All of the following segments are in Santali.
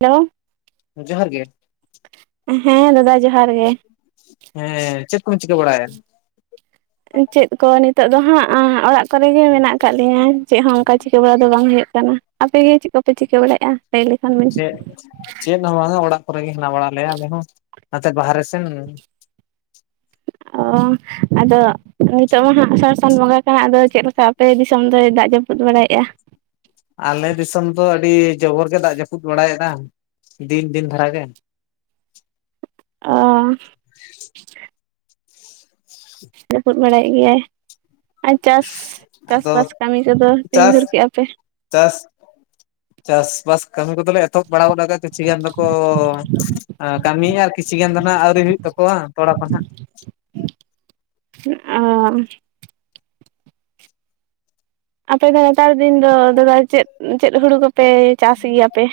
[unintelligible] ᱡᱚᱦᱟᱨ ᱜᱮ ᱦᱮᱸ ᱫᱟᱫᱟ ᱡᱚᱦᱟᱨ ᱜᱮ ᱦᱮᱸ ᱪᱮᱫ ᱠᱚᱢ ᱪᱤᱠᱟᱹ ᱵᱟᱲᱟᱭᱟ? ᱪᱮᱫ ᱠᱚ ᱱᱤᱛᱚᱜ ᱫᱚ ᱦᱟᱸᱜ ᱚᱲᱟᱜ ᱠᱚᱨᱮ ᱜᱮ ᱢᱮᱱᱟᱜ ᱠᱟᱫ ᱞᱤᱧᱟᱹ ᱪᱮᱫ ᱦᱚᱸ ᱚᱱᱠᱟ ᱪᱤᱠᱟᱹ ᱵᱟᱲᱟ ᱫᱚ ᱵᱟᱝ ᱦᱩᱭᱩᱜ ᱠᱟᱱᱟ, ᱟᱯᱮᱜᱮ ᱪᱮᱫ ᱠᱚᱯᱮ ᱪᱤᱠᱟᱹ ᱵᱟᱲᱟᱭᱮᱫᱼᱟ? ᱞᱮᱭ ᱞᱮᱠᱷᱟᱱ ᱵᱤᱱ ᱪᱮᱫ ᱪᱮᱫ ᱦᱚᱸ ᱵᱟᱝᱼᱟ ᱚᱲᱟᱜ ᱠᱚᱨᱮᱜ ᱜᱮ ᱦᱮᱱᱟᱜ ᱵᱟᱲᱟ ᱞᱮᱭᱟ ᱟᱞᱮ ᱦᱚᱸ ᱱᱟᱛᱮ ᱵᱟᱦᱨᱮ ᱥᱮᱱ ᱚ ᱟᱫᱚ ᱱᱤᱛᱚᱜ ᱢᱟ ᱦᱟᱸᱜ [inaudible] ᱥᱟᱱ ᱵᱚᱸᱜᱟ ᱠᱟᱱᱟ ᱟᱫᱚ ᱪᱮᱫ ᱞᱮᱠᱟ ᱟᱯᱮ ᱫᱤᱥᱚᱢ ᱫᱚᱭ ᱫᱟᱜ ᱡᱟᱹᱯᱩᱫ ᱵᱟᱲᱟᱭᱮᱫᱼᱟ? ᱟᱞᱮ ᱫᱤᱥᱚᱢ ᱫᱚ ᱟᱹᱰᱤ ᱡᱚᱵᱚᱨ ᱜᱮ ᱫᱟᱜ ᱡᱟᱹᱯᱩᱫ ᱵᱟᱲᱟᱭᱮᱫᱼᱟ ᱫᱤᱱ ᱫᱤᱱ ᱫᱷᱟᱨᱟᱭ ᱜᱮ ᱚ [unintelligible] ᱡᱟᱹᱯᱩᱫ ᱵᱟᱲᱟᱭᱮᱜ ᱜᱮᱭᱟᱭ ᱟᱨ ᱪᱟᱥ ᱟᱫᱚ ᱪᱟᱥᱼᱵᱟᱥ ᱠᱟᱹᱢᱤ ᱠᱚᱫᱚ ᱛᱤᱱ ᱪᱟᱥ ᱫᱷᱩᱨ ᱠᱮᱜᱼᱟ ᱯᱮ? ᱪᱟᱥ ᱪᱟᱥ-ᱵᱟᱥ ᱠᱟᱹᱢᱤ ᱠᱚᱫᱚᱞᱮ ᱮᱛᱚᱦᱚᱵ ᱵᱟᱲᱟ ᱜᱚᱫ ᱠᱟᱫᱟ ᱠᱤᱪᱷᱤ ᱜᱟᱱ ᱫᱚᱠᱚ ᱮᱸ ᱠᱟᱹᱢᱤᱭᱮᱫ ᱟᱨ ᱠᱤᱪᱷᱤ ᱜᱟᱱ ᱫᱚ ᱱᱟᱸᱜ ᱟᱹᱣᱨᱤ ᱦᱩᱭᱩᱜ ᱛᱟᱠᱚᱣᱟ ᱛᱚᱲᱟ ᱠᱚ ᱦᱟᱸᱜ ᱚ ᱟᱯᱮ ᱫᱚ ᱱᱮᱛᱟᱨ ᱫᱤᱱ ᱫᱚ ᱫᱟᱫᱟ ᱪᱮᱫ ᱪᱮᱫ ᱦᱩᱲᱩ ᱠᱚᱯᱮ ᱪᱟᱥ ᱜᱮᱭᱟᱯᱮ?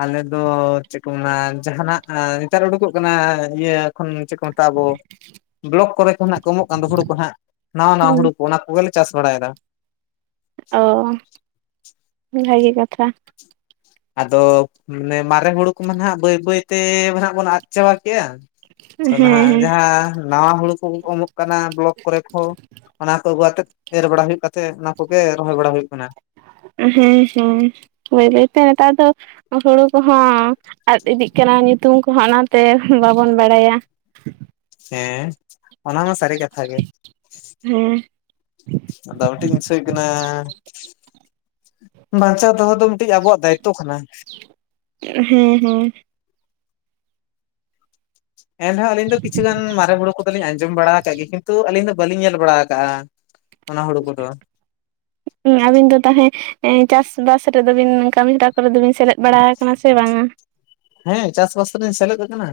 ᱟᱞᱮ ᱫᱚ ᱪᱮᱫ ᱠᱚ ᱢᱮᱱᱟ ᱡᱟᱦᱟᱸᱱᱟᱜ ᱱᱮᱛᱟᱨ ᱳᱰᱳᱠᱚᱜ ᱠᱟᱱᱟ ᱤᱭᱟᱹ ᱠᱷᱚᱱ ᱪᱮᱫ ᱠᱚ ᱢᱮᱛᱟᱜᱼᱟ ᱟᱵᱚ ᱵᱞᱚᱠ ᱠᱚᱨᱮ ᱠᱷᱚᱱᱟᱸᱜ ᱠᱚ ᱮᱢᱚᱜ ᱠᱟᱱ ᱫᱚ ᱦᱳᱲᱳ ᱠᱚ ᱦᱟᱸᱜ ᱱᱟᱣᱟ ᱱᱟᱣᱟ ᱦᱳᱲᱳ ᱠᱚ ᱚᱱᱟ ᱠᱚᱜᱮᱞᱮ ᱪᱟᱥ ᱵᱟᱲᱟᱭᱫᱟ ᱚ ᱵᱷᱟᱜᱮ ᱠᱟᱛᱷᱟ ᱟᱫᱚ ᱢᱟᱱᱮ ᱢᱟᱨᱮ ᱦᱳᱲᱳ ᱠᱚ ᱢᱟ ᱱᱟᱦᱟᱸᱜ ᱵᱟᱹᱭ ᱵᱟᱹᱭᱛᱮ ᱱᱟᱜ ᱵᱚᱱ ᱟᱫ ᱪᱟᱵᱟ ᱠᱮᱭᱟ ᱦᱮᱸ ᱛᱚ ᱱᱟᱦᱟᱸᱜ ᱦᱮᱸ ᱡᱟᱦᱟᱸ ᱱᱟᱣᱟ ᱦᱩᱲᱳ ᱠᱚ [unintelligible] ᱠᱟᱱᱟ ᱵᱞᱚᱠ ᱠᱚᱨᱮ ᱠᱷᱚ ᱚᱱᱟ ᱠᱚ ᱟᱹᱜᱩ ᱟᱛᱮᱫ ᱮᱨ ᱵᱟᱲᱟ ᱦᱩᱭᱩᱜ ᱠᱟᱛᱮᱜ ᱚᱱᱟ ᱠᱚᱜᱮ ᱨᱚᱦᱚᱭ ᱵᱟᱲᱟ ᱦᱳᱭᱳᱜ ᱠᱟᱱᱟ ᱦᱮᱸ ᱦᱮᱸ ᱵᱟᱹᱭ ᱵᱟᱹᱭᱛᱮ ᱱᱮᱛᱟᱨ ᱫᱚ ᱦᱳᱲᱳ ᱠᱚᱦᱚᱸ ᱟᱫ ᱤᱫᱤᱜ ᱠᱟᱱᱟ ᱧᱩᱛᱩᱢ ᱠᱚᱦᱚᱸ ᱚᱱᱟᱛᱮ ᱵᱟᱵᱚᱱ ᱵᱟᱲᱟᱭᱟ ᱦᱮᱸ ᱚᱱᱟᱢᱟ ᱥᱟᱨᱤ ᱠᱟᱛᱷᱟ ᱜᱮ ᱦᱮᱸ ᱟᱫᱚ ᱢᱤᱫᱴᱤᱡ [unintelligible] ᱠᱟᱱᱟ ᱵᱟᱧᱪᱟᱣ ᱫᱚᱦᱚ ᱫᱚ [unintelligible] ᱟᱵᱚᱣᱟᱜ ᱫᱟᱭᱤᱛᱛᱚ ᱠᱟᱱᱟ ᱦᱮᱸ ᱦᱮᱸ ᱮᱱᱨᱮᱦᱚᱸ ᱟᱹᱞᱤᱧ ᱫᱚ ᱠᱤᱪᱷᱩᱜᱟᱱ ᱢᱟᱨᱮ ᱦᱳᱨᱳ ᱠᱚᱫᱚ ᱞᱤᱧ ᱟᱸᱡᱚᱢ ᱵᱟᱲᱟ ᱠᱟᱫ ᱜᱮ ᱠᱤᱱᱛᱩ ᱟᱹᱞᱤᱧ ᱫᱚ ᱵᱟᱹᱞᱤᱧ ᱧᱮᱞ ᱵᱟᱲᱟ ᱠᱟᱜᱼᱟ ᱚᱱᱟ ᱦᱳᱲᱳ ᱠᱚᱫᱚ ᱟᱵᱤᱱ ᱫᱚ ᱛᱟᱦᱮᱸ ᱮᱸ ᱪᱟᱥᱵᱟᱥ ᱨᱮᱫᱚ ᱵᱤᱱ ᱠᱟᱹᱢᱤᱦᱚᱨᱟ ᱠᱚᱨᱮ ᱫᱚᱵᱤᱱ ᱥᱮᱞᱮᱫ ᱵᱟᱲᱟ ᱠᱟᱱᱟ ᱥᱮ ᱵᱟᱝᱟ? ᱦᱮᱸ ᱪᱟᱥᱵᱟᱥ ᱨᱮᱧ ᱥᱮᱞᱮᱫ ᱠᱟᱱᱟ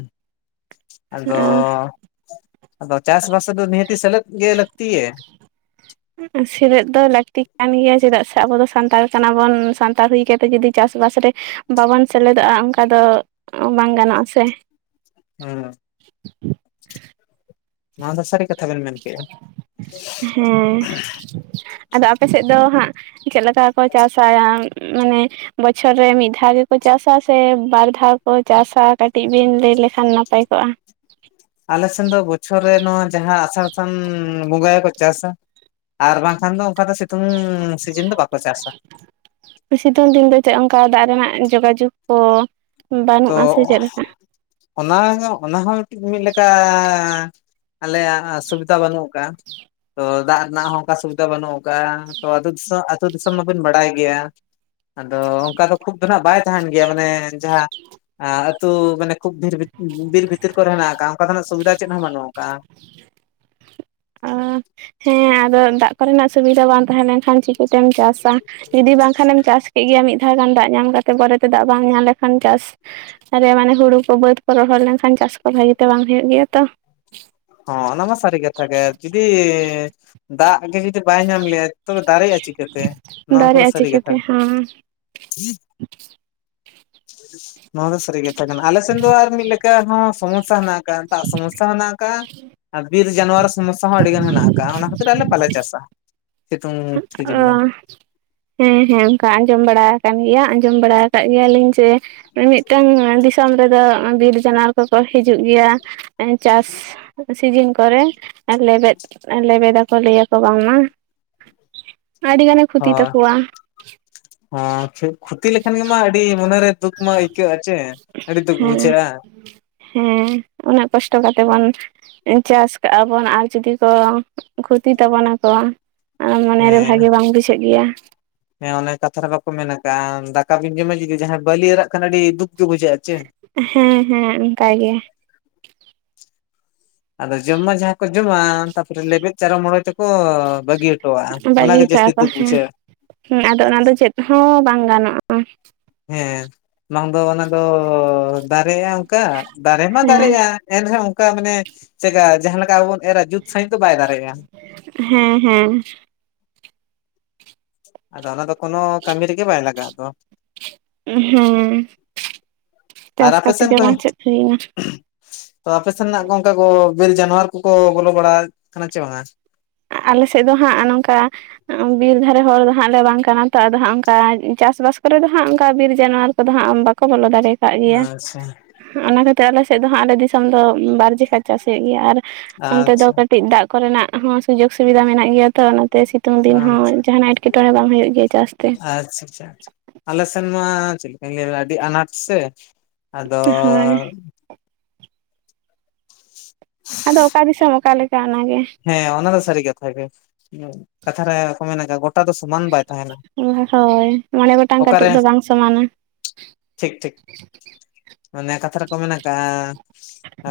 ᱟᱫᱚ, ᱟᱫᱚ ᱪᱟᱥᱵᱟᱥ ᱫᱚ ᱱᱤᱦᱟᱹᱛᱤ ᱥᱮᱞᱮᱫ ᱜᱮ ᱞᱟᱹᱠᱛᱤ ᱜᱮ ᱥᱮᱞᱮᱫ ᱫᱚ ᱞᱟᱠᱛᱤ ᱠᱟᱱ ᱜᱮᱭᱟ ᱪᱮᱫᱟᱜ ᱥᱮ ᱟᱵᱚ ᱫᱚ ᱥᱟᱱᱛᱟᱲ ᱠᱟᱱᱟᱵᱚᱱ ᱥᱟᱱᱛᱟᱲ ᱦᱩᱭ ᱛᱮ ᱡᱩᱫᱤ ᱪᱟᱥᱼᱵᱟᱥ ᱨᱮ ᱵᱟᱵᱚᱱ ᱥᱮᱞᱮᱫᱚᱜᱼᱟ ᱚᱱᱠᱟ ᱫᱚ ᱵᱟᱝ ᱜᱟᱱᱚᱜ-ᱟ ᱥᱮ ᱦᱩᱸ [inaudible] [inaudible] ᱱᱚᱣᱟ ᱫᱚ ᱥᱟᱹᱨᱤ ᱠᱟᱛᱷᱟ ᱵᱮᱱ ᱢᱮᱱ ᱠᱮᱜᱼᱟ, ᱦᱮᱸ ᱟᱫᱚ ᱟᱯᱮᱥᱮᱫ ᱫᱚ ᱦᱟᱸᱜ, ᱪᱮᱫ ᱞᱮᱠᱟ ᱠᱚ ᱪᱟᱥᱟᱭᱟ? [inaudible] [inaudible] ᱵᱚᱪᱷᱚᱨ ᱨᱮ ᱢᱤᱫ ᱫᱷᱟᱣ ᱜᱮᱠᱚ ᱪᱟᱥᱟ, ᱥᱮ ᱵᱟᱨ ᱫᱷᱟᱣ ᱠᱚ ᱪᱟᱥᱟ, ᱠᱟᱹᱴᱤᱡ ᱵᱤᱱ ᱞᱟᱹᱭ ᱞᱮᱠᱷᱟᱱ ᱱᱟᱯᱟᱭ ᱠᱚᱜᱼᱟ? ᱟᱞᱮᱥᱮᱱ ᱫᱚ ᱵᱚᱪᱷᱚᱨ ᱨᱮ ᱱᱚᱣᱟ, ᱡᱟᱦᱟᱸ ᱟᱥᱟᱲ ᱥᱟᱱ ᱵᱚᱸᱜᱟᱭ ᱠᱚ ᱪᱟᱥᱟ, ᱟᱨ ᱵᱟᱝᱠᱷᱟᱱ ᱫᱚ ᱚᱱᱠᱟ ᱫᱚ, ᱥᱮᱛᱳᱝ ᱥᱤᱡᱤᱱ ᱫᱚ ᱵᱟᱠᱚ ᱪᱟᱥᱟ᱾ ᱥᱤᱛᱩᱝ ᱫᱤᱱ ᱫᱚ ᱪᱮᱫ, ᱚᱝᱠᱟ ᱫᱟᱜ ᱨᱮᱱᱟᱜ ᱡᱳᱜᱟᱡᱳᱜᱽ ᱠᱚ ᱵᱟᱹᱱᱩᱜᱼᱟ ᱥᱮ ᱛᱚ ᱪᱮᱫ ᱞᱮᱠᱟ ᱚᱱᱟ ᱜᱮᱸ ᱚᱱᱟ ᱦᱚᱸ ᱢᱤᱫ ᱞᱮᱠᱟ, ᱟᱞᱮᱭᱟᱜ ᱥᱩᱵᱤᱫᱷᱟ ᱵᱟᱹᱱᱩᱜ [inaudible] [unintelligible] ᱛᱚ ᱫᱟᱜ ᱨᱮᱱᱟᱜ ᱦᱚᱸ, ᱚᱱᱠᱟ ᱥᱩᱵᱤᱫᱷᱟ ᱵᱟᱹᱱᱩᱜ ᱠᱟᱜᱼᱟ, ᱛᱚ ᱟᱛᱳ ᱫᱤᱥᱚᱢ, ᱟᱹᱛᱳ ᱫᱤᱥᱚᱢ ᱢᱟᱵᱤᱱ ᱵᱟᱲᱟᱭ ᱜᱮᱭᱟ᱾ ᱟᱫᱚ ᱚᱝᱠᱟ ᱫᱚ ᱠᱷᱩᱵ ᱫᱚ ᱱᱟᱸᱜ ᱵᱟᱭ ᱛᱟᱦᱮᱱ ᱜᱮᱭᱟ, ᱢᱟᱱᱮ ᱡᱟᱦᱟᱸ ᱟᱹᱛᱩ ᱢᱮᱱᱮᱠ ᱠᱷᱩᱵ ᱵᱤᱨ ᱵᱷᱤᱛᱤᱨ ᱠᱚᱨᱮ ᱦᱤᱱᱟᱜ ᱠᱟᱜᱼᱟ, ᱚᱱᱠᱟᱱᱟᱜ ᱥᱩᱵᱤᱫᱷᱟ ᱪᱮᱫ ᱦᱚᱸ ᱵᱟᱹᱱᱩᱜ ᱠᱟᱜᱼᱟ᱾ ᱚ ᱦᱮᱸ ᱟᱫᱚ ᱫᱟᱜ ᱠᱚᱨᱮᱱᱟᱜ, ᱥᱩᱵᱤᱫᱟ ᱵᱟᱝ ᱛᱟᱦᱮᱸ ᱞᱮᱱᱠᱷᱟᱱ ᱪᱤᱠ ᱛᱮᱢ ᱪᱟᱥᱟ, ᱡᱩᱫᱤ ᱵᱟᱝᱠᱷᱟᱱ ᱮᱢ ᱪᱟᱥ ᱠᱮᱫ ᱜᱮᱭᱟ ᱢᱤᱫ ᱫᱷᱟᱣ ᱜᱟᱱ ᱫᱟᱜ ᱧᱟᱢ ᱠᱟᱛᱮ, ᱯᱚᱨᱮᱛᱮ ᱫᱟᱜ ᱵᱟᱝ ᱧᱟᱢ ᱞᱮᱠᱷᱟᱱ, ᱪᱟᱥ ᱟᱨᱮ ᱢᱟᱱᱮ ᱦᱳᱲᱳ ᱠᱚ, ᱵᱟᱹᱫ ᱠᱚ ᱨᱚᱦᱚᱲ ᱞᱮᱱᱠᱷᱟᱱ, ᱪᱟᱥ ᱠᱚ ᱵᱷᱟᱜᱮᱛᱮ ᱵᱟᱝ ᱦᱳᱭᱳᱜ ᱜᱮᱭᱟ ᱛᱚ᱾ ᱦᱚ ᱚᱱᱟ ᱢᱟ ᱥᱟᱨᱤ ᱠᱟᱛᱷᱟ, ᱜᱮ ᱡᱩᱫᱤ ᱫᱟᱜ ᱜᱮ ᱡᱩᱫᱤ ᱵᱟᱭ ᱧᱟᱢ ᱞᱮᱟᱭ, ᱛᱚᱵᱮ ᱫᱟᱨᱮᱭᱟᱜᱼᱟ ᱪᱤᱠᱟᱹ ᱛᱮ, ᱱᱚᱣᱟ ᱠᱚᱫᱚ ᱫᱟᱨᱮᱜᱼᱟ ᱥᱟᱹᱨᱤ ᱠᱟᱛᱷᱟ᱾ ᱪᱤᱠᱟᱹᱛᱮ ᱦᱮᱸ ᱱᱚᱣᱟ ᱫᱚ ᱥᱟᱹᱨᱤ ᱠᱟᱛᱷᱟ ᱠᱟᱱᱟ, ᱟᱞᱮ ᱥᱮᱱ ᱫᱚ ᱟᱨᱢᱤ ᱞᱮᱠᱟᱱ ᱠᱟ ᱦᱚᱸ ᱥᱚᱢᱚᱥᱟ ᱦᱮᱱᱟᱜ ᱠᱟᱜ-ᱟ, ᱫᱟᱜ ᱥᱚᱢᱚᱥᱟ ᱦᱚ ᱦᱮᱱᱟᱜ ᱠᱟᱜ-ᱟ᱾ ᱟᱨ ᱵᱤᱨ ᱡᱟᱱᱣᱟ ᱥᱚᱢᱚᱥᱥᱟ ᱦᱚᱸ ᱟᱹᱰᱤᱜᱟᱱ ᱢᱮᱱᱟᱜ ᱠᱟᱜ-ᱟ, ᱚᱱᱟ ᱠᱷᱟᱹᱛᱤᱨ ᱟᱞᱮ ᱵᱟᱞᱮ ᱪᱟᱥᱟ᱾ ᱥᱤᱛᱩᱝ ᱥᱤᱡᱤᱱ ᱚ, ᱫᱚ ᱦᱮᱸ, ᱦᱮᱸ, ᱚᱝᱠᱟ ᱟᱸᱡᱚᱢ ᱵᱟᱲᱟ ᱠᱟᱱ ᱜᱮᱭᱟ, ᱟᱸᱡᱚᱢ ᱵᱟᱲᱟ ᱠᱟᱜ ᱜᱮᱭᱟᱞᱤᱧ ᱡᱮ ᱢᱤᱢᱤᱫᱴᱟᱝ ᱫᱤᱥᱚᱢ ᱨᱮᱫᱚ, ᱵᱤᱨ ᱡᱟᱱᱟᱣ ᱠᱚᱠᱚ ᱦᱤᱡᱩᱜ ᱜᱮᱭᱟ᱾ ᱪᱟᱥ ᱥᱤᱡᱤᱱ ᱠᱚᱨᱮ, ᱞᱮᱵᱮᱫ-ᱞᱮᱵᱮᱫ ᱟᱠᱚ ᱞᱟᱹᱭᱟᱠᱚ ᱵᱟᱝ ᱢᱟ, ᱟᱹᱰᱤᱜᱟᱱ ᱦᱚᱭ ᱠᱷᱚᱛᱤ ᱞᱮᱠᱷᱟᱱ ᱜᱮᱢᱟ ᱟᱹᱰᱤ ᱢᱚᱱᱮᱨᱮ ᱫᱩᱠ ᱢᱟ ᱟᱹᱭᱠᱟᱹᱜ-ᱟᱪ ᱟᱹᱭᱠᱟᱹᱜ ᱟᱪᱮ, ᱟᱹᱰᱤ ᱫᱩᱠ ᱦᱮᱸ ᱵᱩᱡᱷᱟᱹᱜ-ᱟ᱾ ᱦᱮᱸ ᱩᱱᱟᱹᱜ ᱠᱚᱥᱴᱚ ᱠᱟᱛᱮᱜ ᱵᱚᱱ ᱪᱟᱥ ᱠᱟᱜ ᱟ ᱵᱚᱱ ᱟᱨ, ᱡᱩᱫᱤ ᱠᱚ ᱠᱷᱚᱛᱤ ᱛᱟᱵᱚ ᱱᱟᱠᱚ, ᱟᱸ ᱢᱚᱱᱮᱨᱮ ᱦᱮᱸ ᱵᱷᱟᱜᱮ ᱵᱟᱝ ᱵᱩᱡᱷᱟᱹᱜ ᱜᱮᱭᱟ᱾ ᱦᱮᱸ ᱚᱱᱮ ᱠᱟᱛᱷᱟ ᱨᱮ ᱵᱟᱠᱚ ᱢᱮᱱ ᱠᱟᱜᱼᱟ, ᱫᱟᱠᱟ ᱵᱤᱱ ᱡᱚᱢᱟ ᱡᱩᱫᱤ ᱡᱟᱦᱟᱸᱭ ᱵᱟᱹᱞᱤ ᱮᱨᱟᱜ ᱠᱷᱟᱱ, ᱟᱹᱰᱤ ᱫᱩᱠ ᱜᱮ ᱵᱩᱡᱷᱟᱹᱜᱼᱟ ᱪᱮ? ᱦᱮᱸ, ᱦᱮᱸ, ᱚᱱᱠᱟ ᱜᱮ᱾ ᱟᱫᱚ ᱡᱚᱢᱟ ᱡᱟᱦᱟᱸ ᱠᱚ ᱡᱚᱢᱟ, ᱛᱟᱯᱚᱨᱮ ᱞᱮᱵᱮᱫ ᱪᱟᱨᱚ ᱢᱚᱬ ᱛᱮᱠᱚ ᱠᱚ ᱵᱟᱹᱜᱤ ᱦᱚᱴᱚᱼᱟ, ᱚᱱᱟᱜᱮ ᱡᱟᱹᱥᱛᱤ ᱫᱩᱠ ᱵᱩᱡᱷᱟᱹᱜᱼᱟ᱾ ᱦᱩᱸ ᱟᱫᱚ ᱚᱱᱟ ᱫᱚ ᱪᱮᱫ ᱦᱚᱸ ᱵᱟᱝ ᱜᱟᱱᱚᱜᱼᱟ᱾ ᱦᱮᱸ ᱵᱟᱝ ᱫᱚ ᱚᱱᱟ ᱫᱚ, ᱫᱟᱨᱮᱜᱼᱟ ᱚᱱᱠᱟ ᱫᱟᱨᱮ ᱢᱟ ᱦᱮᱸ ᱫᱟᱨᱮᱜᱼᱟ᱾ ᱮᱱ ᱨᱮᱦᱚᱸ ᱚᱱᱠᱟ ᱢᱟᱱᱮ ᱪᱮᱫᱠᱟ, ᱡᱟᱦᱟᱸ ᱞᱮᱠᱟ ᱟᱵᱚ ᱵᱚᱱ ᱮᱨᱨᱟ, ᱡᱩᱛ ᱥᱟᱺᱦᱤᱡ ᱫᱚ ᱵᱟᱭ ᱫᱟᱲᱮᱭᱟᱜᱼᱟ᱾ ᱦᱮᱸ, ᱦᱮᱸ᱾ ᱟᱫᱚ ᱚᱱᱟ ᱫᱚ ᱠᱳᱱᱳ, ᱠᱟᱹᱢᱤ ᱨᱮᱜᱮ ᱵᱟᱭ ᱞᱟᱜᱟᱜ ᱫᱚ᱾ ᱦᱮᱸ, ᱟᱨ ᱪᱟᱥ ᱟᱯᱮ ᱠᱟᱛᱮ ᱥᱮᱱ ᱜᱮ ᱠᱷᱚ ᱵᱟᱝ ᱪᱮᱫ ᱦᱩᱭᱱᱟ ᱛᱚ ᱟᱯᱮ ᱥᱮᱱᱱᱟᱜ ᱠᱚ, ᱚᱝᱠᱟ ᱠᱚ ᱵᱤᱨ ᱡᱟᱱᱣᱟᱨ ᱠᱚᱠᱚ, ᱵᱚᱞᱚ ᱵᱟᱲᱟ ᱠᱟᱱᱟ ᱪᱮ ᱵᱟᱝᱼᱟ? ᱟᱞᱮ ᱥᱮᱫ ᱫᱚ ᱦᱟᱸᱜ, ᱱᱚᱝᱠᱟ ᱵᱤᱨ ᱫᱷᱟᱨᱮ ᱦᱚᱲ ᱫᱚ ᱦᱟᱸᱜ ᱞᱮ, ᱵᱟᱝ ᱠᱟᱱᱟ ᱾ ᱛᱚ ᱟᱫᱚ ᱦᱟᱸᱜ, ᱚᱱᱠᱟ ᱪᱟᱥᱵᱟᱥ ᱠᱚᱨᱮ ᱫᱚ ᱦᱟᱸᱜ, ᱚᱱᱠᱟ ᱵᱤᱨ ᱡᱟᱱᱣᱟᱨ ᱠᱚᱫᱚ ᱦᱟᱸᱜ, ᱵᱟ ᱠᱚ ᱵᱚᱞᱚ ᱫᱟᱲᱮ ᱠᱟᱜ ᱜᱮᱭᱟ, ᱟᱪᱪᱷᱟ ᱚᱱᱟ ᱠᱷᱟᱹᱛᱤᱨ ᱟᱞᱮ ᱥᱮᱫ ᱫᱚ ᱦᱟᱸᱜ, ᱟᱞᱮ ᱫᱤᱥᱚᱢ ᱫᱚ, ᱵᱟᱨ ᱡᱮᱠᱷᱟ ᱪᱟᱥ ᱦᱩᱭᱩᱜ ᱜᱮᱭᱟ ᱾ ᱟᱨ [inaudible] ᱚᱱᱛᱮ ᱫᱚ ᱟᱪᱪᱷᱟ ᱠᱟᱹᱴᱤᱡ, ᱫᱟᱜ ᱠᱚᱨᱮᱱᱟᱜ ᱦᱚᱸ, ᱥᱩᱡᱳᱜᱽ ᱥᱩᱵᱤᱫᱟ ᱢᱮᱱᱟᱜ ᱜᱮᱭᱟ ᱛᱚ, ᱚᱱᱟᱛᱮ ᱥᱤᱛᱩᱝ ᱫᱤᱱ ᱟᱪᱪᱷᱟ ᱦᱚᱸ, ᱡᱟᱦᱟᱱᱟᱜ ᱮᱴᱠᱮᱴᱚᱬᱮ ᱵᱟᱝ ᱦᱩᱭᱩᱜ ᱜᱮᱭᱟ, ᱪᱟᱥ ᱛᱮ ᱾ ᱟᱼᱪᱪᱷ ᱪᱷᱟ ᱟᱪᱷᱟ ᱾ ᱟᱞᱮ ᱥᱮᱱ ᱢᱟ, ᱪᱮᱫ ᱞᱮᱠᱟᱧ ᱞᱟᱹᱭᱟ ᱟᱹᱰᱤ ᱟᱱᱟᱴ ᱥᱮ, ᱟᱫᱚ ᱦᱳᱭ ᱟᱫᱚ, ᱚᱠᱟ ᱫᱤᱥᱚᱢ, ᱚᱠᱟ ᱞᱮᱠᱟ ᱚᱱᱟ ᱜᱮ ᱾ ᱦᱮᱸ, ᱚᱱᱟ ᱫᱚ ᱥᱟᱹᱨᱤ ᱠᱟᱛᱷᱟ ᱜᱮ, ᱠᱟᱛᱷᱟ ᱨᱮ ᱠᱚ ᱢᱮᱱᱟ, ᱜᱚᱴᱟ ᱫᱚ ᱥᱚᱢᱟᱱ ᱵᱟᱭ ᱛᱟᱦᱮᱱᱟ ᱾ [unintelligible] ᱦᱳᱭ, ᱢᱚᱬᱮ ᱜᱚᱴᱟᱝ ᱠᱟᱹᱴᱩᱵ ᱫᱚ, ᱵᱟᱝ ᱥᱚᱢᱟᱱᱟ ᱾ ᱴᱷᱤᱠ ᱴᱷᱤᱠ ᱚᱱᱮ, ᱠᱟᱛᱷᱟ ᱨᱮᱠᱚ ᱢᱮᱱ ᱟᱠᱟᱜᱼᱟ ᱾ ᱟᱻ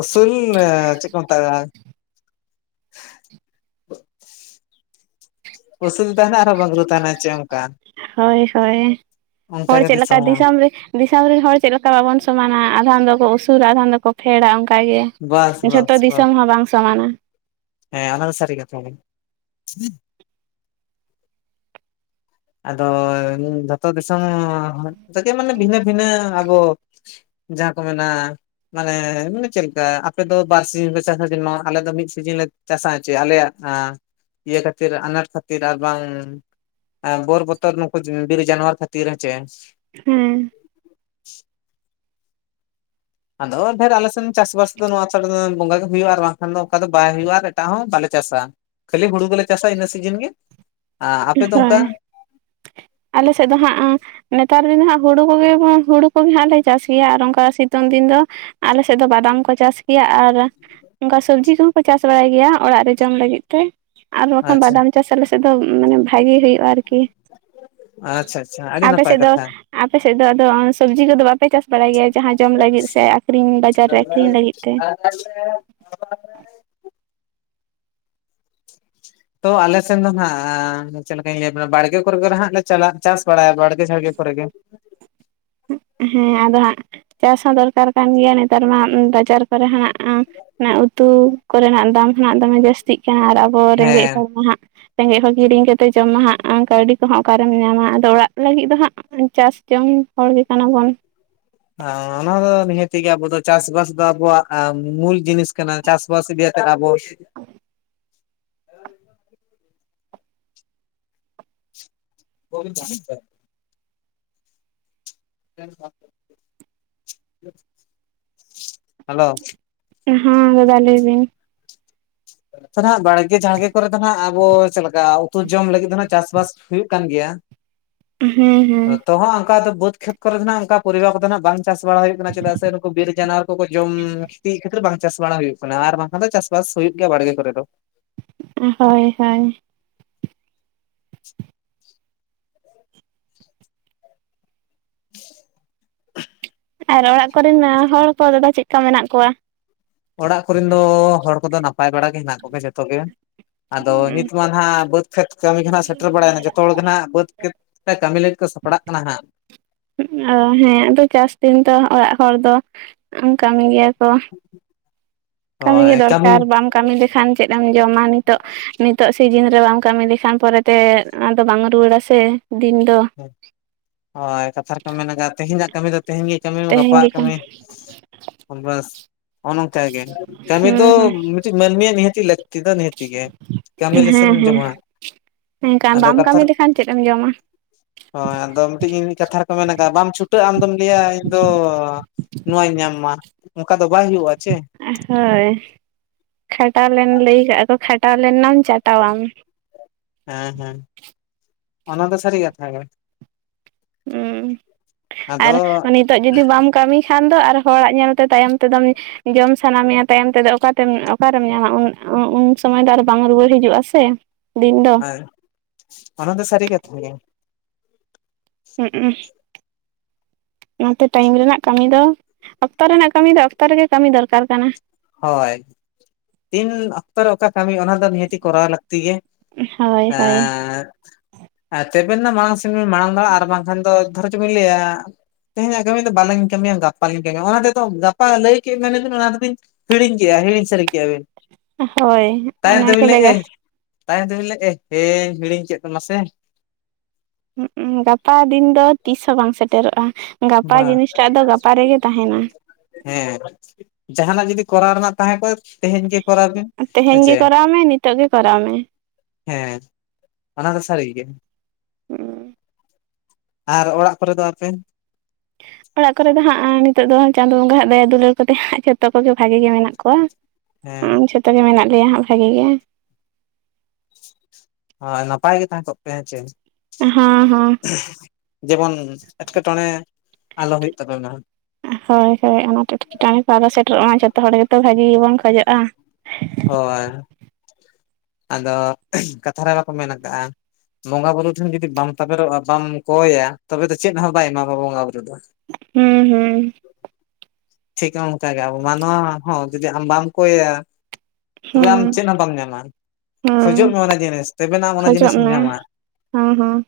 ᱩᱥᱩᱞᱻᱟᱻ ᱪᱮᱫ ᱠᱚ, ᱢᱮᱛᱟᱜ-ᱟ? [inaudible] ᱚᱥᱩᱞ ᱛᱟᱦᱮᱱᱟ, ᱟᱨᱦᱚᱸ ᱵᱟᱝᱨᱩ ᱛᱟᱦᱮᱱᱟ, ᱪᱮ ᱚᱱᱠᱟ, ᱦᱳᱭ ᱦᱳᱭ ᱚᱱᱠᱟ ᱦᱚᱲ ᱜᱮ ᱪᱮᱫ ᱞᱮᱠᱟ ᱫᱤᱥᱚᱢ ᱦᱚᱸ ᱾ ᱨᱮ ᱫᱤᱥᱚᱢ ᱨᱮᱱ ᱦᱚᱲ ᱪᱮᱫ ᱞᱮᱠᱟ ᱵᱟᱵᱚᱱ ᱥᱚᱢᱟᱱᱟ ᱾ ᱟᱫᱷᱟᱱ ᱫᱚᱠᱚ ᱩᱥᱩᱞᱟ, ᱟᱫᱷᱟᱱ ᱫᱚᱠᱚ ᱯᱷᱮᱲᱰᱟ, ᱚᱱᱠᱟ ᱜᱮ ᱵᱟᱥ ᱾ ᱵᱟᱥ ᱡᱷᱚᱛᱚ ᱵᱟᱥ ᱫᱤᱥᱚᱢ ᱦᱚᱸ, ᱵᱟᱝ ᱥᱚᱢᱟᱱᱟ ᱾ ᱦᱮᱸ, ᱚᱱᱟ ᱫᱚ, ᱥᱟᱨᱤ ᱠᱟᱛᱷᱟ ᱜᱮ ᱾ ᱟᱫᱚ, ᱡᱚᱛᱚ ᱫᱤᱥᱚᱢ [inaudible] ᱛᱮᱜᱮ ᱢᱟᱱᱮ, ᱵᱷᱤᱱᱟᱹ ᱵᱷᱤᱱᱟᱹ ᱟᱵᱚ [inaudible] ᱡᱟᱦᱟᱸ ᱠᱚ, ᱢᱮᱱᱟ ᱢᱟᱱᱮ, ᱢᱟᱱᱮ ᱪᱮᱫ ᱞᱮᱠᱟ, ᱟᱯᱮ ᱫᱚ, ᱵᱟᱨ ᱥᱤᱡᱤᱱ ᱯᱮ ᱪᱟᱥᱟ ᱾ ᱡᱮᱱᱚ ᱟᱞᱮ ᱫᱚ, ᱢᱤᱫ ᱥᱤᱡᱤᱱ ᱞᱮ ᱪᱟᱥᱟ ᱦᱮᱸᱪᱮ, ᱟᱞᱮᱭᱟᱜ, ᱟᱸ ᱤᱭᱟᱹ, ᱠᱷᱟᱹᱛᱤᱨ, ᱟᱱᱟᱴ ᱠᱷᱟᱹᱛᱤᱨ, ᱟᱨ ᱵᱟᱝ ᱵᱳᱨ ᱵᱚᱛᱚᱨ, ᱱᱩᱠᱩ ᱵᱤᱨ ᱡᱟᱱᱣᱟᱨ ᱠᱷᱟᱹᱛᱤᱨ, ᱦᱮᱸᱪᱮ ᱾ ᱦᱩᱸ ᱻ ᱾ ᱟᱫᱚ, ᱰᱷᱮᱨ ᱟᱞᱮ ᱥᱮᱱ ᱪᱟᱥᱵᱟᱥ ᱫᱚ, ᱱᱚᱣᱟ ᱪᱷᱟᱰᱟ ᱫᱚ, ᱵᱚᱸᱜᱟ ᱜᱮ ᱦᱩᱭᱩᱜᱼᱟ, ᱟᱨ ᱵᱟᱝᱠᱷᱟᱱ ᱫᱚ, ᱚᱱᱠᱟ ᱫᱚ ᱵᱟᱭ ᱦᱩᱭᱩᱜᱼᱟ, ᱟᱨ ᱮᱴᱟᱜ ᱦᱚᱸ ᱵᱟᱞᱮ ᱪᱟᱥᱟ ᱾ ᱠᱷᱟᱹᱞᱤ, ᱦᱩᱲᱩ ᱫᱚ ᱞᱮ ᱪᱟᱥᱟ, ᱤᱱᱟᱹ ᱥᱤᱡᱤᱱ ᱜᱮ ᱾ ᱦᱳᱭ, ᱟᱞᱮ ᱥᱮᱫ ᱫᱚ ᱦᱟᱸᱜ, ᱟᱸ ᱱᱮᱛᱟᱨ ᱫᱤᱱ ᱫᱚ ᱦᱟᱸᱜ, ᱦᱩᱲᱩ ᱠᱚᱜᱮ, ᱦᱩᱲᱩ ᱠᱚᱜᱮ ᱦᱟᱸᱜ ᱞᱮ, ᱪᱟᱥ ᱜᱮᱭᱟ, ᱟᱨ ᱚᱱᱠᱟ ᱥᱤᱛᱩᱝ ᱫᱤᱱ ᱫᱚ, ᱟᱞᱮ ᱥᱮᱫ ᱫᱚ, ᱵᱟᱫᱟᱢ ᱠᱚ ᱪᱟᱥ ᱜᱮᱭᱟ, ᱟᱨ ᱚᱱᱠᱟ ᱥᱚᱵᱽᱡᱤ ᱠᱚᱦᱚᱸ ᱠᱚ, ᱪᱟᱥ ᱵᱟᱲᱟᱭ ᱜᱮᱭᱟ, ᱚᱲᱟᱜ ᱨᱮ, ᱡᱚᱢ ᱞᱟᱹᱜᱤᱫ ᱛᱮ ᱾ ᱟᱨ ᱵᱟᱠᱷᱟᱱ, ᱟᱪᱪᱷᱟ ᱵᱟᱫᱟᱢ ᱪᱟᱥ ᱟᱞᱮ ᱥᱮᱫ ᱫᱚ, ᱢᱟᱱᱮ, ᱵᱷᱟᱜᱮ ᱦᱩᱭᱩᱜᱼᱟ, ᱟᱨᱠᱤ ᱟᱪᱪᱷᱟ ᱟᱪᱪᱷᱟ ᱟᱹᱰᱤ ᱾ ᱟᱯᱮ ᱱᱟᱯᱟᱭ ᱥᱮᱫ ᱫᱚ, ᱠᱟᱛᱷᱟ ᱟᱯᱮ ᱥᱮᱫ ᱫᱚ ᱟᱫᱚ, ᱥᱚᱵᱽᱡᱤ ᱠᱚᱫᱚ, ᱵᱟᱯᱮ ᱪᱟᱥ ᱵᱟᱲᱟᱭ ᱜᱮᱭᱟ, ᱡᱟᱦᱟᱸ ᱡᱚᱢ ᱞᱟᱹᱜᱤᱫ ᱥᱮ, ᱟᱠᱷᱨᱤᱧ ᱵᱟᱡᱟᱨ ᱨᱮ, ᱟᱠᱷᱨᱤᱧ ᱞᱟᱹᱜᱤᱫ ᱛᱮ ᱾ [inaudible] [unintelligible] ᱛᱚ ᱟᱞᱮ ᱥᱮᱱ ᱫᱚ ᱱᱷᱟᱸᱜ, ᱪᱮᱫ ᱞᱮᱠᱟ. ᱧ ᱞᱟᱹᱭ ᱟᱵᱮᱱᱟ? ᱵᱟᱲᱜᱮ ᱠᱚᱨᱮ ᱜᱮ ᱱᱷᱟᱸᱜ, ᱞᱮ ᱪᱟᱞᱟᱜ ᱪᱟᱥ ᱵᱟᱲᱟᱭᱟ, ᱵᱟᱲ ᱜᱮ, ᱡᱷᱟᱲᱜᱮ ᱠᱚᱨᱮ ᱜᱮ ᱾ [inaudible] ᱦᱮᱸ ᱟᱫᱚ ᱦᱟᱸᱜ, ᱪᱟᱥ ᱦᱚᱸ ᱫᱚᱨᱠᱟᱨ ᱠᱟᱱ ᱜᱮᱭᱟ, ᱱᱮᱛᱟᱨ ᱢᱟ ᱵᱟᱡᱟᱨ ᱠᱚᱨᱮ ᱦᱚᱸᱱᱷᱟᱜ ᱚᱱᱟ, ᱩᱛᱩ ᱠᱚᱨᱮ ᱱᱟᱜ, ᱫᱟᱢ ᱦᱚᱸᱱᱷᱟᱜ ᱫᱚᱢᱮ ᱡᱟᱹᱥᱛᱤᱜ ᱠᱟᱱᱟ, ᱟᱨ ᱟᱵᱚ ᱨᱮᱸᱜᱮᱡ ᱦᱮᱸ ᱦᱚᱲ ᱠᱚ, ᱦᱟᱸᱜ ᱨᱮᱸᱜᱮᱡ ᱦᱚᱲ, ᱠᱤᱨᱤᱧ ᱠᱟᱛᱮ ᱡᱚᱢ ᱢᱟ ᱦᱟᱸᱜ, ᱠᱟᱹᱣᱰᱤ ᱠᱚᱦᱚᱸ ᱚᱠᱟᱨᱮᱢ ᱧᱟᱢᱟ ᱾ ᱟᱫᱚ ᱚᱲᱟᱜ ᱞᱟᱹᱜᱤᱫ ᱫᱚ ᱦᱟᱸᱜ, ᱪᱟᱥ ᱡᱚᱝ ᱦᱚᱲ ᱜᱮ, ᱠᱟᱱᱟ ᱵᱚᱱ ᱾ ᱟᱸᱻ ᱚᱱᱟ ᱫᱚ ᱱᱤᱦᱟᱹᱛᱤ ᱜᱤ, ᱟᱵᱩ ᱫᱚ, ᱪᱟᱥᱵᱟᱥ ᱫᱚ, ᱟᱵᱩᱣᱟᱜ ᱢᱩᱞ ᱡᱤᱱᱤᱥ ᱠᱟᱱᱟ ᱾ ᱪᱟᱥ ᱵᱟᱥ ᱜᱮ, ᱟᱵᱚᱥ [unintelligible] [inaudible] [unintelligible] ᱜᱚᱵᱤᱱ ᱪᱟᱥ ᱡᱟᱭ, [unintelligible] ᱦᱮᱞᱳ᱾ ᱦᱮᱸ ᱫᱟᱫᱟ ᱞᱟᱹᱭ ᱵᱤᱱ᱾ ᱱᱚᱛᱮ ᱫᱚᱱ ᱦᱟᱸᱜ ᱵᱟᱲᱜᱮ ᱡᱷᱟᱲᱜᱮ ᱠᱚᱨᱮ ᱫᱚ ᱦᱟᱸᱜ ᱟᱵᱚ ᱪᱮᱫᱞᱮᱠᱟ ᱩᱛᱩ ᱡᱚᱢ ᱞᱟᱹᱜᱤᱫ ᱫᱚ ᱦᱟᱸᱜ ᱪᱟᱥᱵᱟᱥ ᱦᱩᱭᱩᱜ ᱠᱟᱱ ᱜᱮᱭᱟ᱾ ᱦᱮᱸ ᱦᱮᱸ ᱛᱚ ᱦᱟᱸᱜ ᱚᱱᱠᱟ ᱫᱚ ᱵᱟᱹᱫᱽ ᱠᱷᱮᱛ ᱠᱚᱨᱮ ᱫᱚᱱ ᱦᱟᱸᱜ ᱚᱱᱠᱟ ᱯᱚᱨᱤᱵᱟᱨ ᱠᱚᱫᱚᱱ ᱦᱟᱸᱜ ᱵᱟᱝ ᱪᱟᱥ ᱵᱟᱲᱟ ᱦᱩᱭᱩᱜ ᱠᱟᱱᱟ ᱪᱮᱫᱟᱜ ᱥᱮ ᱱᱩᱠᱩ ᱵᱤᱨ ᱡᱟᱱᱣᱟᱨ ᱠᱚᱠᱚ ᱡᱚᱢ ᱠᱷᱤᱛᱤᱭᱮᱫ ᱠᱷᱟᱹᱛᱤᱨ ᱵᱟᱝ ᱪᱟᱥ ᱵᱟᱲᱟ ᱦᱩᱭᱩᱜ᱾ ᱚᱱᱟ ᱟᱨ ᱵᱟᱝᱠᱷᱟᱱ ᱫᱚ ᱪᱟᱥᱵᱟᱥ ᱦᱩᱭᱩᱜ ᱜᱮᱭᱟ ᱵᱟᱲᱜᱮ ᱠᱚᱨᱮ ᱫᱚ᱾ ᱩᱸ ᱦᱳᱭ ᱦᱳᱭ᱾ [inaudible] ᱟᱨ ᱚᱲᱟᱜ ᱠᱚᱨᱮᱱ ᱦᱚᱲ ᱠᱚ ᱫᱟᱫᱟ ᱪᱮᱫᱠᱟ ᱢᱮᱱᱟᱜ ᱠᱚᱣᱟ? ᱚᱲᱟᱜ ᱠᱚᱨᱮᱱ ᱫᱚ ᱦᱚᱲ ᱠᱚᱫᱚ ᱱᱟᱯᱟᱭ ᱵᱟᱲᱟ ᱜᱮ ᱦᱮᱱᱟᱜ ᱠᱚᱜᱮ ᱡᱚᱛᱚ ᱜᱮ᱾ ᱟᱫᱚ ᱱᱤᱛ ᱢᱟᱱ ᱦᱟᱸᱜ ᱵᱟᱹᱫᱽ ᱠᱷᱮᱛ ᱠᱟᱹᱢᱤ ᱠᱷᱚᱱᱟᱜ ᱥᱮᱴᱮᱨ ᱵᱟᱲᱟᱭᱱᱟ ᱡᱚᱛᱚ ᱦᱚᱲ ᱜᱮᱱ ᱦᱟᱸᱜ ᱵᱟᱹᱫᱽ ᱠᱷᱮᱛ ᱛᱮ ᱠᱟᱹᱢᱤ ᱞᱟᱹᱜᱤᱫ ᱠᱚ ᱥᱟᱯᱲᱟᱜ ᱠᱟᱱᱟ ᱦᱟᱸᱜ᱾ ᱚ ᱦᱮᱸ ᱟᱫᱚ ᱪᱟᱥ ᱫᱤᱱ ᱫᱚ ᱚᱲᱟᱜ ᱦᱚᱲ ᱫᱚ ᱠᱟᱹᱢᱤ ᱜᱮᱭᱟ ᱠᱚ᱾ [inaudible] ᱠᱟᱹᱢᱤ ᱜᱮ ᱫᱚᱨᱠᱟᱨ ᱵᱟᱢ ᱠᱟᱹᱢᱤ ᱞᱮᱠᱷᱟᱱ ᱪᱮᱫ ᱮᱢ ᱡᱚᱢᱟ ᱱᱤᱛᱚᱜ᱾ ᱱᱤᱛᱚᱜ ᱥᱤᱡᱤᱱ ᱨᱮ ᱵᱟᱢ ᱠᱟᱹᱢᱤ ᱞᱮᱠᱷᱟᱱ ᱯᱚᱨᱮᱛᱮ ᱚᱱᱟᱫᱚ ᱵᱟᱝ ᱨᱩᱣᱟᱹᱲᱟ ᱥᱮ ᱫᱤᱱ ᱫᱚ᱾ ᱦᱮᱸ᱾ ᱦᱳᱭ ᱠᱟᱛᱷᱟ ᱨᱮᱠᱚ ᱢᱮᱱᱟ ᱡᱮ ᱛᱤᱦᱮᱧᱟᱜ ᱠᱟᱹᱢᱤ ᱫᱚ ᱛᱮᱦᱮᱧ ᱜᱮ ᱠᱟᱹᱢᱤᱭ ᱢᱮ ᱛᱮᱦᱮᱧ ᱜᱟᱯᱟᱣᱟᱜ ᱜᱮ ᱠᱟᱹᱢᱤ ᱩᱢᱵᱟᱹᱥ ᱚ ᱱᱚᱝᱠᱟ ᱜᱮ ᱠᱟᱹᱢᱤ ᱫᱚ ᱦᱩᱸ ᱦᱩᱸ ᱢᱤᱫᱴᱤᱡ ᱢᱟᱹᱱᱢᱤᱭᱟᱜ ᱱᱤᱦᱟᱹᱛᱤ ᱞᱟᱹᱠᱛᱤ ᱫᱚ ᱱᱤᱦᱟᱹᱛᱤ ᱜᱮ᱾ ᱠᱟᱹᱢᱤ ᱞᱮᱥᱮᱢ ᱡᱚᱢᱟ᱾ ᱮᱸ ᱠᱟᱱ ᱟᱫᱚ ᱵᱟᱢ ᱠᱟᱛᱷᱟ ᱠᱟᱹᱢᱤ ᱞᱮᱠᱷᱟᱱ ᱪᱮᱫ ᱮᱢ ᱡᱚᱢᱟ᱾ ᱦᱳᱭ ᱟᱫᱚ ᱢᱤᱫᱴᱤᱡ ᱤᱱ ᱠᱟᱛᱷᱟ ᱨᱮᱠᱚ ᱢᱮᱱᱟ ᱠᱟ ᱵᱟᱢ ᱪᱷᱩᱴᱟᱹᱜᱼᱟ ᱟᱢᱫᱚᱢ ᱞᱟᱹᱭᱟ ᱤᱧ ᱫᱚ ᱱᱚᱣᱟᱧ ᱧᱟᱢ ᱢᱟ ᱱᱚᱠᱟ ᱫᱚ ᱵᱟᱝ ᱦᱩᱭᱩᱜᱼᱟ ᱪᱮ᱾ ᱦᱳᱭ ᱠᱷᱟᱴᱟᱣ ᱞᱮᱱ ᱞᱟᱹᱭ ᱠᱟᱜᱼᱟ ᱠᱚ ᱠᱷᱟᱴᱟᱣ ᱞᱮᱱ ᱱᱟᱢ ᱪᱟᱴᱟᱣᱟᱢ ᱦᱮᱸ ᱦᱮᱸ ᱚᱱᱟ ᱫᱚ ᱥᱟᱹᱨᱤ ᱠᱟᱛᱷᱟ ᱜᱮ ᱩ ᱟᱫᱚ ᱟᱨ ᱩᱱᱤ ᱱᱤᱛᱚᱜ ᱡᱩᱫᱤ ᱵᱟᱢ ᱠᱟᱹᱢᱤ ᱠᱷᱟᱱ ᱫᱚ ᱟᱨ ᱦᱚᱲᱟᱜ ᱧᱮᱞ ᱛᱮ ᱛᱟᱭᱚᱢ ᱛᱮ ᱫᱚᱢ ᱡᱚᱢ ᱥᱟᱱᱟ ᱢᱮᱭᱟ ᱛᱟᱭᱚᱢ ᱛᱮᱫᱚ ᱚᱠᱟᱛᱮᱢ ᱚᱠᱟᱨᱮᱢ ᱧᱟᱢᱟ ᱩᱱ ᱥᱩᱢᱟᱹᱭ ᱫᱚ ᱟᱨ ᱵᱟᱝ ᱨᱩᱣᱟᱹᱲ ᱦᱤᱡᱩᱜ ᱟᱥᱮ ᱫᱤᱱ ᱫᱚ᱾ ᱚᱱᱟ ᱫᱚ ᱥᱟᱹᱨᱤ ᱠᱟᱛᱷᱟ ᱜᱮ᱾ ᱦᱩᱜ-ᱩ᱾ ᱚᱱᱟᱛᱮ ᱴᱟᱭᱤᱢ ᱨᱮᱱᱟᱜ ᱠᱟᱹᱢᱤ ᱫᱚ, ᱚᱠᱛᱚ ᱨᱮᱱᱟᱜ ᱠᱟᱹᱢᱤ ᱫᱚ ᱚᱠᱛᱚ ᱨᱮ ᱜᱮ ᱠᱟᱹᱢᱤ ᱫᱚᱨᱠᱟᱨ ᱠᱟᱱᱟ᱾ ᱦᱳᱭ ᱛᱤᱱ ᱚᱠᱛᱚ ᱨᱮ ᱚᱠᱟ ᱠᱟᱹᱢᱤ ᱚᱱᱟ ᱫᱚ ᱱᱤᱦᱟᱹᱛᱤ ᱠᱚᱨᱟᱣ ᱞᱟᱹᱠᱛᱤ ᱜᱮ ᱦᱳᱭ ᱮᱻ ᱦᱳᱭ ᱟᱨ ᱪᱮᱫ ᱵᱮᱱ ᱱᱟ ᱢᱟᱲᱟᱲ ᱥᱮᱱ ᱵᱮᱱ ᱢᱟᱲᱟᱝ ᱫᱟᱲᱮᱜᱟ ᱟᱨ ᱵᱟᱝᱠᱷᱟᱱ ᱫᱚ ᱫᱷᱚᱨᱚ ᱪᱮᱫ ᱵᱤᱱ ᱞᱟᱹᱭ ᱟ ᱛᱮᱦᱮᱧᱟᱜ ᱠᱟᱹᱢᱤ ᱫᱚ ᱵᱟᱞᱤᱧ ᱠᱟᱹᱢᱤᱭᱟ ᱜᱟᱯᱟᱞᱤᱧ ᱠᱟᱹᱢᱤᱭᱟ ᱚᱱᱟ ᱛᱮᱫᱚ ᱜᱟᱯᱟ ᱞᱟᱹᱭ ᱠᱮᱜ ᱢᱮᱱᱵᱤᱱ ᱚᱱᱟ ᱫᱚᱵᱤᱱ ᱦᱤᱲᱤᱧ ᱠᱮᱜᱼᱟ ᱦᱤᱲᱤᱧ ᱥᱟᱹᱨᱤ ᱠᱮᱜᱼᱟ ᱵᱤᱱ ᱦᱳᱭ ᱛᱟᱭᱚᱢ ᱛᱮ ᱚᱱᱟ ᱠᱚ ᱵᱤᱱ ᱞᱟᱹᱭᱟ ᱮ ᱛᱟᱭᱚᱢ ᱫᱚᱵᱤᱱ ᱞᱟᱹᱭᱟ ᱮᱸᱦ-ᱮ ᱦᱤᱲᱤᱧ ᱠᱮᱜ ᱫᱚ ᱱᱟᱥᱮ ᱦᱩᱜ-ᱩ ᱜᱟᱯᱟ ᱫᱤᱱ ᱫᱚ ᱛᱤᱥ ᱦᱚᱸ ᱵᱟᱝ ᱥᱮᱴᱮᱨᱚᱜᱼᱟ᱾ ᱜᱟᱯᱟ ᱵᱟ ᱡᱤᱱᱤᱥ ᱴᱟᱜ ᱫᱚ ᱜᱟᱯᱟ ᱨᱮ ᱜᱮ ᱛᱟᱦᱮᱱᱟ᱾ ᱦᱮᱸ ᱡᱟᱦᱟᱱᱟᱜ ᱡᱩᱫᱤ ᱠᱚᱨᱟᱣ ᱨᱮᱱᱟᱜ ᱛᱟᱦᱮᱸ ᱠᱚᱜ ᱛᱮᱦᱮᱧ ᱜᱮ ᱠᱚᱨᱟᱣ ᱵᱤᱱ ᱛᱮᱦᱮᱧ ᱦᱮᱸᱥᱮ ᱜᱮ ᱠᱚᱨᱟᱣ ᱢᱮ ᱱᱤᱛᱚᱜ ᱜᱮ ᱠᱚᱨᱟᱣ ᱢᱮ᱾ ᱦᱮᱸ ᱚᱱᱟ ᱫᱚ ᱥᱟᱹᱨᱤ ᱜᱮ᱾ ᱟᱨ ᱚᱲᱟᱜ ᱠᱚᱨᱮ ᱫᱚ ᱟᱯᱮ? ᱚᱲᱟᱜ ᱠᱚᱨᱮ ᱫᱚ ᱦᱟᱸᱜ ᱱᱤᱛᱚᱜ ᱫᱚ ᱪᱟᱸᱫᱳ ᱵᱚᱸᱜᱟ ᱦᱟᱸᱜ ᱫᱟᱭᱟ ᱫᱩᱞᱟᱹᱲ ᱠᱚᱛᱮ ᱦᱟᱸᱜ ᱡᱷᱚᱛᱚ ᱠᱚᱜᱮ ᱵᱷᱟᱜᱮ ᱜᱮ ᱢᱮᱱᱟᱜ ᱠᱚᱣᱟ᱾ ᱦᱮᱸ ᱡᱷᱚᱛᱚ ᱜᱮ ᱢᱮᱱᱟᱜ ᱞᱮᱭᱟ ᱦᱟᱸᱜ ᱵᱷᱟᱜᱮ ᱜᱮ᱾ ᱦᱳᱭ ᱱᱟᱯᱟᱭ ᱜᱮ ᱛᱟᱦᱮᱸ ᱠᱚᱜ ᱯᱮ ᱦᱮᱸᱪᱮ, ᱦᱚᱸ ᱦᱚᱸ [unintelligible] ᱡᱮᱢᱚᱱ ᱮᱴᱠᱮᱴᱚᱬᱮ ᱟᱞᱚ ᱦᱳᱭᱳᱜ ᱛᱟᱯᱮᱢᱟ ᱦᱳᱭ ᱦᱳᱭ ᱟᱱᱟᱴ ᱮᱴᱠᱮ ᱴᱚᱬᱮ ᱠᱚ ᱟᱞᱚ ᱥᱮᱴᱮᱨᱚᱜ ᱢᱟ ᱡᱷᱚᱛᱚ ᱦᱚᱲ ᱜᱮᱛᱚ ᱵᱷᱟᱹᱜᱮ ᱜᱮᱵᱚᱱ ᱠᱷᱚᱡᱚᱜᱼᱟ᱾ ᱦᱳᱭ ᱟᱫᱚ ᱠᱟᱛᱷᱟ ᱨᱮ ᱵᱟᱠᱚ ᱢᱮᱱᱠᱟᱜᱼᱟᱼᱼ ᱵᱚᱸᱜᱟ ᱵᱩᱨᱩ ᱴᱷᱮᱱ ᱡᱩᱫᱤ ᱵᱟᱢ ᱛᱟᱵᱮᱨᱚᱜᱼᱟ ᱵᱟᱢ ᱠᱚᱭᱟ ᱛᱚᱵᱮ ᱫᱚ ᱪᱮᱫ ᱦᱚᱸ ᱵᱟᱭ ᱮᱢᱟᱢᱟ ᱵᱚᱸᱜᱟ ᱵᱩᱨᱩ ᱫᱚ ᱦᱩᱸ, ᱦᱩᱸ ᱴᱷᱤᱠᱟᱢ ᱚᱱᱠᱟ ᱜᱮ ᱟᱵᱚ ᱢᱟᱱᱣᱟ ᱦᱚᱸ ᱡᱩᱫᱤ ᱟᱢ ᱵᱟᱢ ᱠᱚᱭᱟ᱾ ᱛᱚᱵᱮ ᱟᱢ ᱦᱩᱸ ᱪᱮᱫ ᱦᱚᱸ ᱵᱟᱢ ᱧᱟᱢᱟ ᱦᱩᱸ ᱠᱷᱚᱡᱚᱜ ᱢᱮ ᱚᱱᱟ ᱡᱤᱱᱤᱥ ᱛᱚᱵᱮᱱᱟ ᱟᱢ ᱚᱱᱟ ᱡᱤᱱᱤᱥ ᱮᱢ ᱧᱟᱢᱟ᱾ ᱦᱮᱸ ᱦᱮᱸ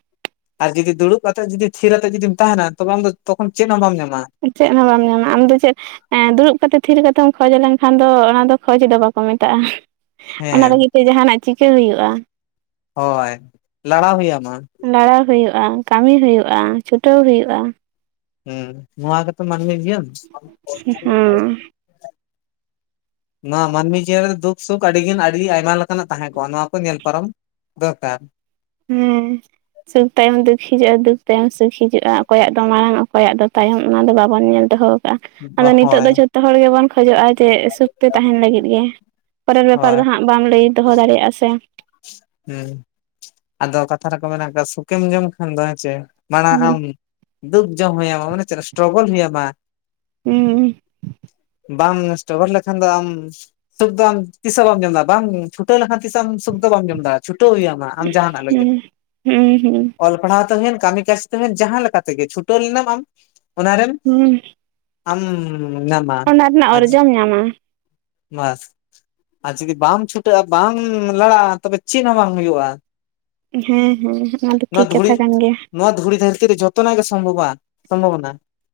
ᱟᱨ ᱡᱩᱫᱤ ᱫᱩᱲᱩᱵ ᱠᱟᱛᱮᱫ ᱡᱩᱫᱤ ᱛᱷᱤᱨ ᱟᱛᱮ ᱡᱩᱫᱤᱢ ᱛᱟᱦᱮᱱᱟ ᱛᱚᱵᱮ ᱟᱢ ᱫᱚ ᱛᱚᱠᱷᱚᱱ ᱪᱮᱫ ᱦᱚᱸ ᱵᱟᱢ ᱧᱟᱢᱟ᱾ ᱪᱮᱫ ᱦᱚᱸ ᱵᱟᱢ ᱧᱟᱢᱟ ᱟᱢ ᱫᱚ ᱪᱮᱫᱼᱼ ᱮ ᱫᱩᱲᱩᱵ ᱠᱟᱛᱮ ᱛᱷᱤᱨ ᱠᱟᱛᱮᱢ ᱠᱷᱚᱡ ᱞᱮᱱᱠᱷᱟᱱ ᱫᱚ ᱚᱱᱟ ᱫᱚ ᱠᱷᱚᱡ ᱫᱚ ᱵᱟᱠᱚ ᱢᱮᱛᱟᱜᱼᱟ᱾ ᱚᱱᱟ ᱦᱮᱸ ᱞᱟᱹᱜᱤᱫ ᱛᱮ ᱡᱟᱦᱟ ᱱᱟᱜ ᱪᱤᱠᱟᱹ ᱦᱳᱭᱳᱜᱼᱟ᱾ ᱦᱳᱭ ᱞᱟᱲᱟᱣ ᱦᱳᱭ ᱟᱢᱟ ᱞᱟᱲᱟᱣ ᱦᱳᱭᱳᱜᱼᱟ, ᱠᱟᱹᱢᱤ ᱦᱳᱭᱳᱜᱼᱟ, ᱪᱷᱩᱴᱟᱹᱣ ᱦᱳᱭᱳᱜᱼᱟ ᱦᱮᱸ ᱱᱚᱣᱟ ᱜᱮᱛᱚ ᱢᱟᱹᱱᱢᱤ ᱡᱤᱭᱚᱱ ᱦᱮᱸ ᱱᱚᱣᱟ ᱢᱟᱹᱱᱢᱤ ᱡᱤᱭᱚᱱ ᱨᱮ ᱫᱩᱠ ᱥᱩᱠ ᱟᱹᱰᱤᱜᱟᱱ ᱟᱹᱰᱤ ᱟᱭᱢᱟ ᱞᱮᱠᱟᱱᱟᱜ ᱛᱟᱦᱮᱸ ᱠᱚᱜᱼᱟ ᱱᱚᱣᱟ ᱠᱚ ᱧᱮᱞ ᱯᱟᱨᱚᱢ ᱫᱚᱨᱠᱟᱨ ᱦᱮᱸᱻ ᱥᱩᱠ ᱛᱟᱭᱚᱢ ᱫᱩᱠ ᱦᱤᱡᱩᱜᱼᱟ ᱫᱩᱠ ᱛᱟᱭᱚᱢ ᱥᱩᱠ ᱦᱤᱡᱩᱜᱼᱟ, ᱚᱠᱚᱭᱟᱜ ᱫᱚ ᱢᱟᱲᱟᱝ ᱚᱠᱚᱭᱟᱜ ᱫᱚ ᱛᱟᱭᱚᱢ ᱚᱱᱟ ᱫᱚ ᱵᱟᱵᱚᱱ ᱧᱮᱞ ᱫᱚᱦᱚᱸᱼᱼ ᱠᱟᱜᱼᱟ ᱟᱫᱚ ᱱᱤᱛᱚᱜ ᱦᱳᱭ ᱫᱚ ᱡᱷᱚᱛᱚ ᱦᱚᱲ ᱜᱮᱵᱚᱱ ᱠᱷᱚᱡᱚᱜᱼᱟ ᱡᱮ ᱥᱩᱠ ᱛᱮ ᱛᱟᱦᱮᱱ ᱞᱟᱹᱜᱤᱫ ᱜᱮ᱾ ᱯᱚᱨᱮᱨ ᱵᱮᱯᱟᱨ ᱦᱳᱭ ᱫᱚ ᱦᱟᱸᱜ ᱵᱟᱢ ᱞᱟᱹᱭ ᱫᱚᱦᱚ ᱫᱟᱲᱮ ᱟᱥᱮᱼᱼ ᱦᱮᱸ ᱟᱫᱚ ᱠᱟᱛᱷᱟ ᱨᱮᱠᱚ ᱢᱮᱱᱠᱟᱜ-ᱟ ᱥᱩᱠᱮᱢ ᱧᱟᱢ ᱠᱷᱟᱱ ᱫᱚ ᱦᱮᱸ ᱪᱮ ᱢᱟᱲᱟᱝ ᱟᱢ ᱦᱩᱸ ᱫᱩᱠ ᱡᱚᱢ ᱦᱳᱭᱟᱢᱟ ᱢᱟᱱᱮ ᱪᱮᱫ ᱥᱴᱨᱚᱜᱚᱞ ᱦᱩᱭ ᱟᱢᱟ᱾ ᱩ ᱵᱟᱢ ᱥᱴᱚᱜᱚᱞ ᱞᱮᱠᱷᱟᱱ ᱫᱚ ᱟᱢᱼᱼ ᱥᱩᱠ ᱫᱚ ᱟᱢ ᱛᱤᱥ ᱦᱚᱸ ᱵᱟᱢ ᱡᱚᱢᱫᱟ ᱵᱟᱢ ᱪᱷᱩᱴᱟᱹ ᱞᱮᱠᱷᱟᱱ ᱛᱤᱥ ᱦᱚᱸ ᱟᱢ ᱥᱩᱠ ᱫᱚ ᱵᱟᱢᱼᱼ ᱪᱷᱩᱴᱟᱹᱣ ᱦᱩᱭᱟᱢ ᱟᱢ ᱡᱟᱦᱟ ᱱᱟᱜ ᱞᱟᱹᱜᱤᱫ ᱦᱩᱸ ᱦᱩᱸ ᱦᱩᱸ ᱚᱞ ᱯᱟᱲᱦᱟᱣ ᱛᱮ ᱦᱩᱭᱮᱱ ᱠᱟᱹᱢᱤ ᱠᱟᱡᱽᱼᱼ ᱛᱮ ᱡᱟᱦᱟᱸ ᱞᱮᱠᱟ ᱛᱮᱜᱮ ᱪᱷᱩᱴᱟᱹᱣ ᱞᱮᱱᱟ ᱟᱢ ᱚᱱᱟ ᱨᱮᱱ ᱦᱩᱸ ᱟᱢᱼᱼ ᱦᱩᱸ ᱱᱟᱢᱟ ᱚᱱᱟ ᱨᱮᱱᱟᱜ ᱟ ᱚᱨᱡᱚᱢ ᱧᱟᱢᱟ᱾ ᱵᱟᱥ ᱾ ᱟᱨ ᱡᱩᱫᱤ ᱵᱟᱢ ᱪᱷᱩᱴᱟᱹᱜᱼᱟ ᱵᱟᱢ ᱞᱟᱲᱟᱜᱼᱟ ᱛᱚᱵᱮ ᱪᱮᱫ ᱦᱚᱸ ᱵᱟᱝ ᱦᱩᱭᱩᱜᱼᱟ᱾ ᱦᱮᱸ ᱦᱮᱸ ᱚᱱᱟ ᱫᱚ ᱱᱚᱣᱟ ᱴᱷᱤᱠ ᱫᱷᱩᱲᱤ ᱠᱟᱛᱷᱟ ᱠᱟᱱ ᱜᱮᱭᱟ᱾ ᱱᱚᱣᱟ ᱫᱷᱩᱲᱤ ᱫᱷᱟᱹᱨᱛᱤ ᱨᱮ ᱡᱚᱛᱚᱱᱟᱜ ᱜᱮ ᱥᱚᱢᱵᱷᱚᱵᱼᱟ ᱥᱚᱢᱵᱷᱚ ᱵᱚᱱᱟ᱾